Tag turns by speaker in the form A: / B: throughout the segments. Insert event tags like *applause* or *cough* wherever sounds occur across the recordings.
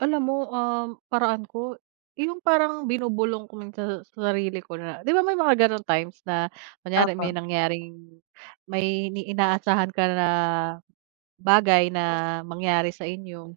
A: Alam mo, ah, paraan ko yung parang binubulong ko minsan sa sarili ko na 'di ba may mga ganong times na kunwari may
B: Opo.
A: nangyaring may inaasahan ka na bagay na mangyari sa inyo.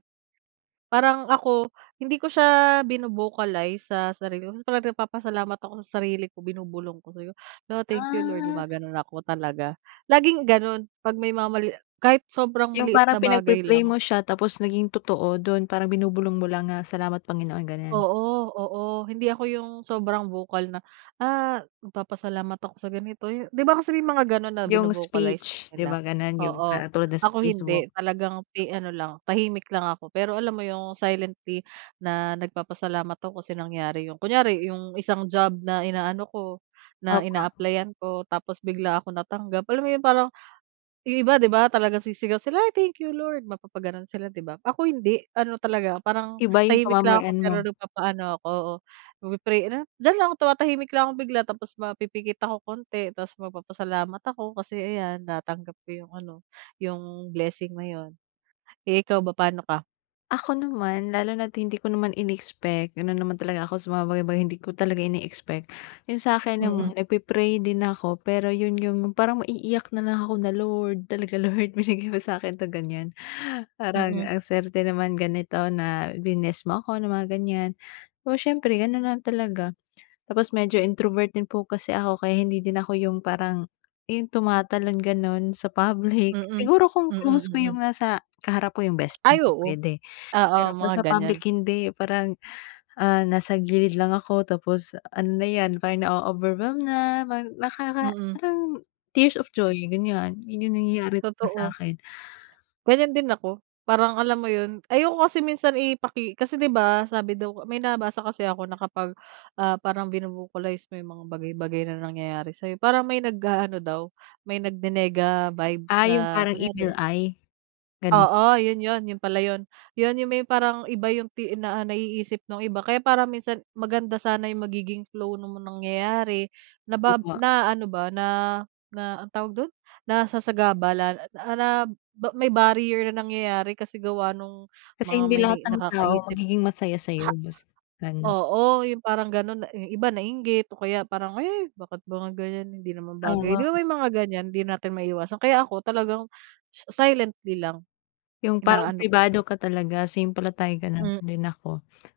A: Parang ako hindi ko siya vino-vocalize sa sarili ko tapos talagang nagpapasalamat ako sa sarili ko, binubulong ko sabi ko, "La, Thank you Lord"
B: Ah.
A: gumaganon ako talaga. Laging ganun 'pag may mga mali kahit sobrang
B: Yung
A: maliit
B: parang
A: na
B: pinag
A: bagay
B: pi-pray
A: lang.
B: mo siya tapos naging totoo, dun parang binubulong mo lang nga, "Salamat Panginoon," ganyan.
A: Oo, oo. Hindi ako yung sobrang vocal na ah, "Magpapasalamat ako sa ganito", 'di ba? Kasi may mga ganon na
B: Yung
A: vino-vocalize pa
B: speech, 'di
A: nila.
B: ba ganun yung
A: Oo,
B: parang tulad na sa
A: ako hindi.
B: Facebook.
A: Talagang pi ano lang tahimik lang ako, pero alam mo yung silently na nagpapasalamat ako kasi nangyari yun. Kunwari yung isang job na inaano ko, na
B: Opo.
A: in-applyan ko tapos bigla akong natanggap, alam mo yun parang yung iba 'di ba, talagang sisigaw sila, "Ay thank you Lord!" mapapaganon sila 'di ba, ako hindi. Ano talaga parang
B: Iba yung
A: tahimik lang ako
B: pamamaraan
A: pero
B: mo.
A: nagpapaano ako nag pi-pray. Ano, diyan lang tumatahimik lang akong bigla, tapos mapipikit ako konti tapos magpapasalamat ako kasi ayan natanggap ko yung ano, yung blessing na yun. Eh, ikaw ba pano ka?
B: Ako naman, lalo na't hindi ko naman inexpect ganon naman talaga ako sa mga bagay bagay hindi ko talaga ine-expect. Yun sa'kin
A: Mm.
B: naman nagpi-pray din ako pero yun yung parang maiiyak na lang ako na, "Lord, talaga Lord binigay mo sakin 'to," ganyan. "Parang
A: Mm.
B: ang swerte naman ganito na bliness mo ako ng mga ganyan," oo, siyempre ganon lang talaga. Tapos medyo introvert po kasi ako kaya hindi din ako yung parang yung tumatalon ganun sa public,
A: Mm,
B: siguro kung
A: mm,
B: close ko
A: mm.
B: yung nasa kaharap ko yung best
A: *clicks tongue* Ay
B: ko
A: oo.
B: puwede
A: Oo
B: pero pag
A: mga
B: sa
A: ganyan.
B: public hindi parang, ah, nasa gilid lang ako tapos ano na 'yan para nao-overwhelm na parang nakaka
A: Mm.
B: parang tears of joy ganyan, yun yung nangyayari talaga
A: Totoo.
B: sa'kin.
A: Ganyan din ako. Parang alam mo yun ayoko kasi minsan ipaki kasi 'di ba sabi daw may nabasa kasi ako na kapag, ah, parang vino-vocalize mo yung mga bagay-bagay na nangyayari sayo, parang may nag-aano daw may nagni-nega-vibes,
B: Ah, yung
A: na
B: parang evil
A: kunyari
B: eye, ganon.
A: Oo yun yun, yun pala yun. Yun yung may parang iba yung ti naiisip nung iba kaya parang minsan maganda sana yung magiging flow nung nangyayari na ba
B: Opo.
A: na ano ba na- na ano'ng tawag dun, nasasagabalan na ma may barrier na nangyayari kasi gawa nung
B: Kasi
A: mga
B: hindi
A: may
B: lahat ng tao
A: nakakaisip.
B: magiging masaya sayo. Mas
A: Ha
B: ano
A: oo, yung parang ganun na yung iba nainggit o kaya parang, "Ay bakit ba ganyan hindi naman bagay"
B: Oo.
A: 'di ba, may mga ganyan hindi natin maiiwasan. Kaya ako talagang sa silently lang,
B: Yung parang
A: inaano ko siya.
B: pribado ka talaga, same pala tayo, ganon
A: Hmm.
B: din ako.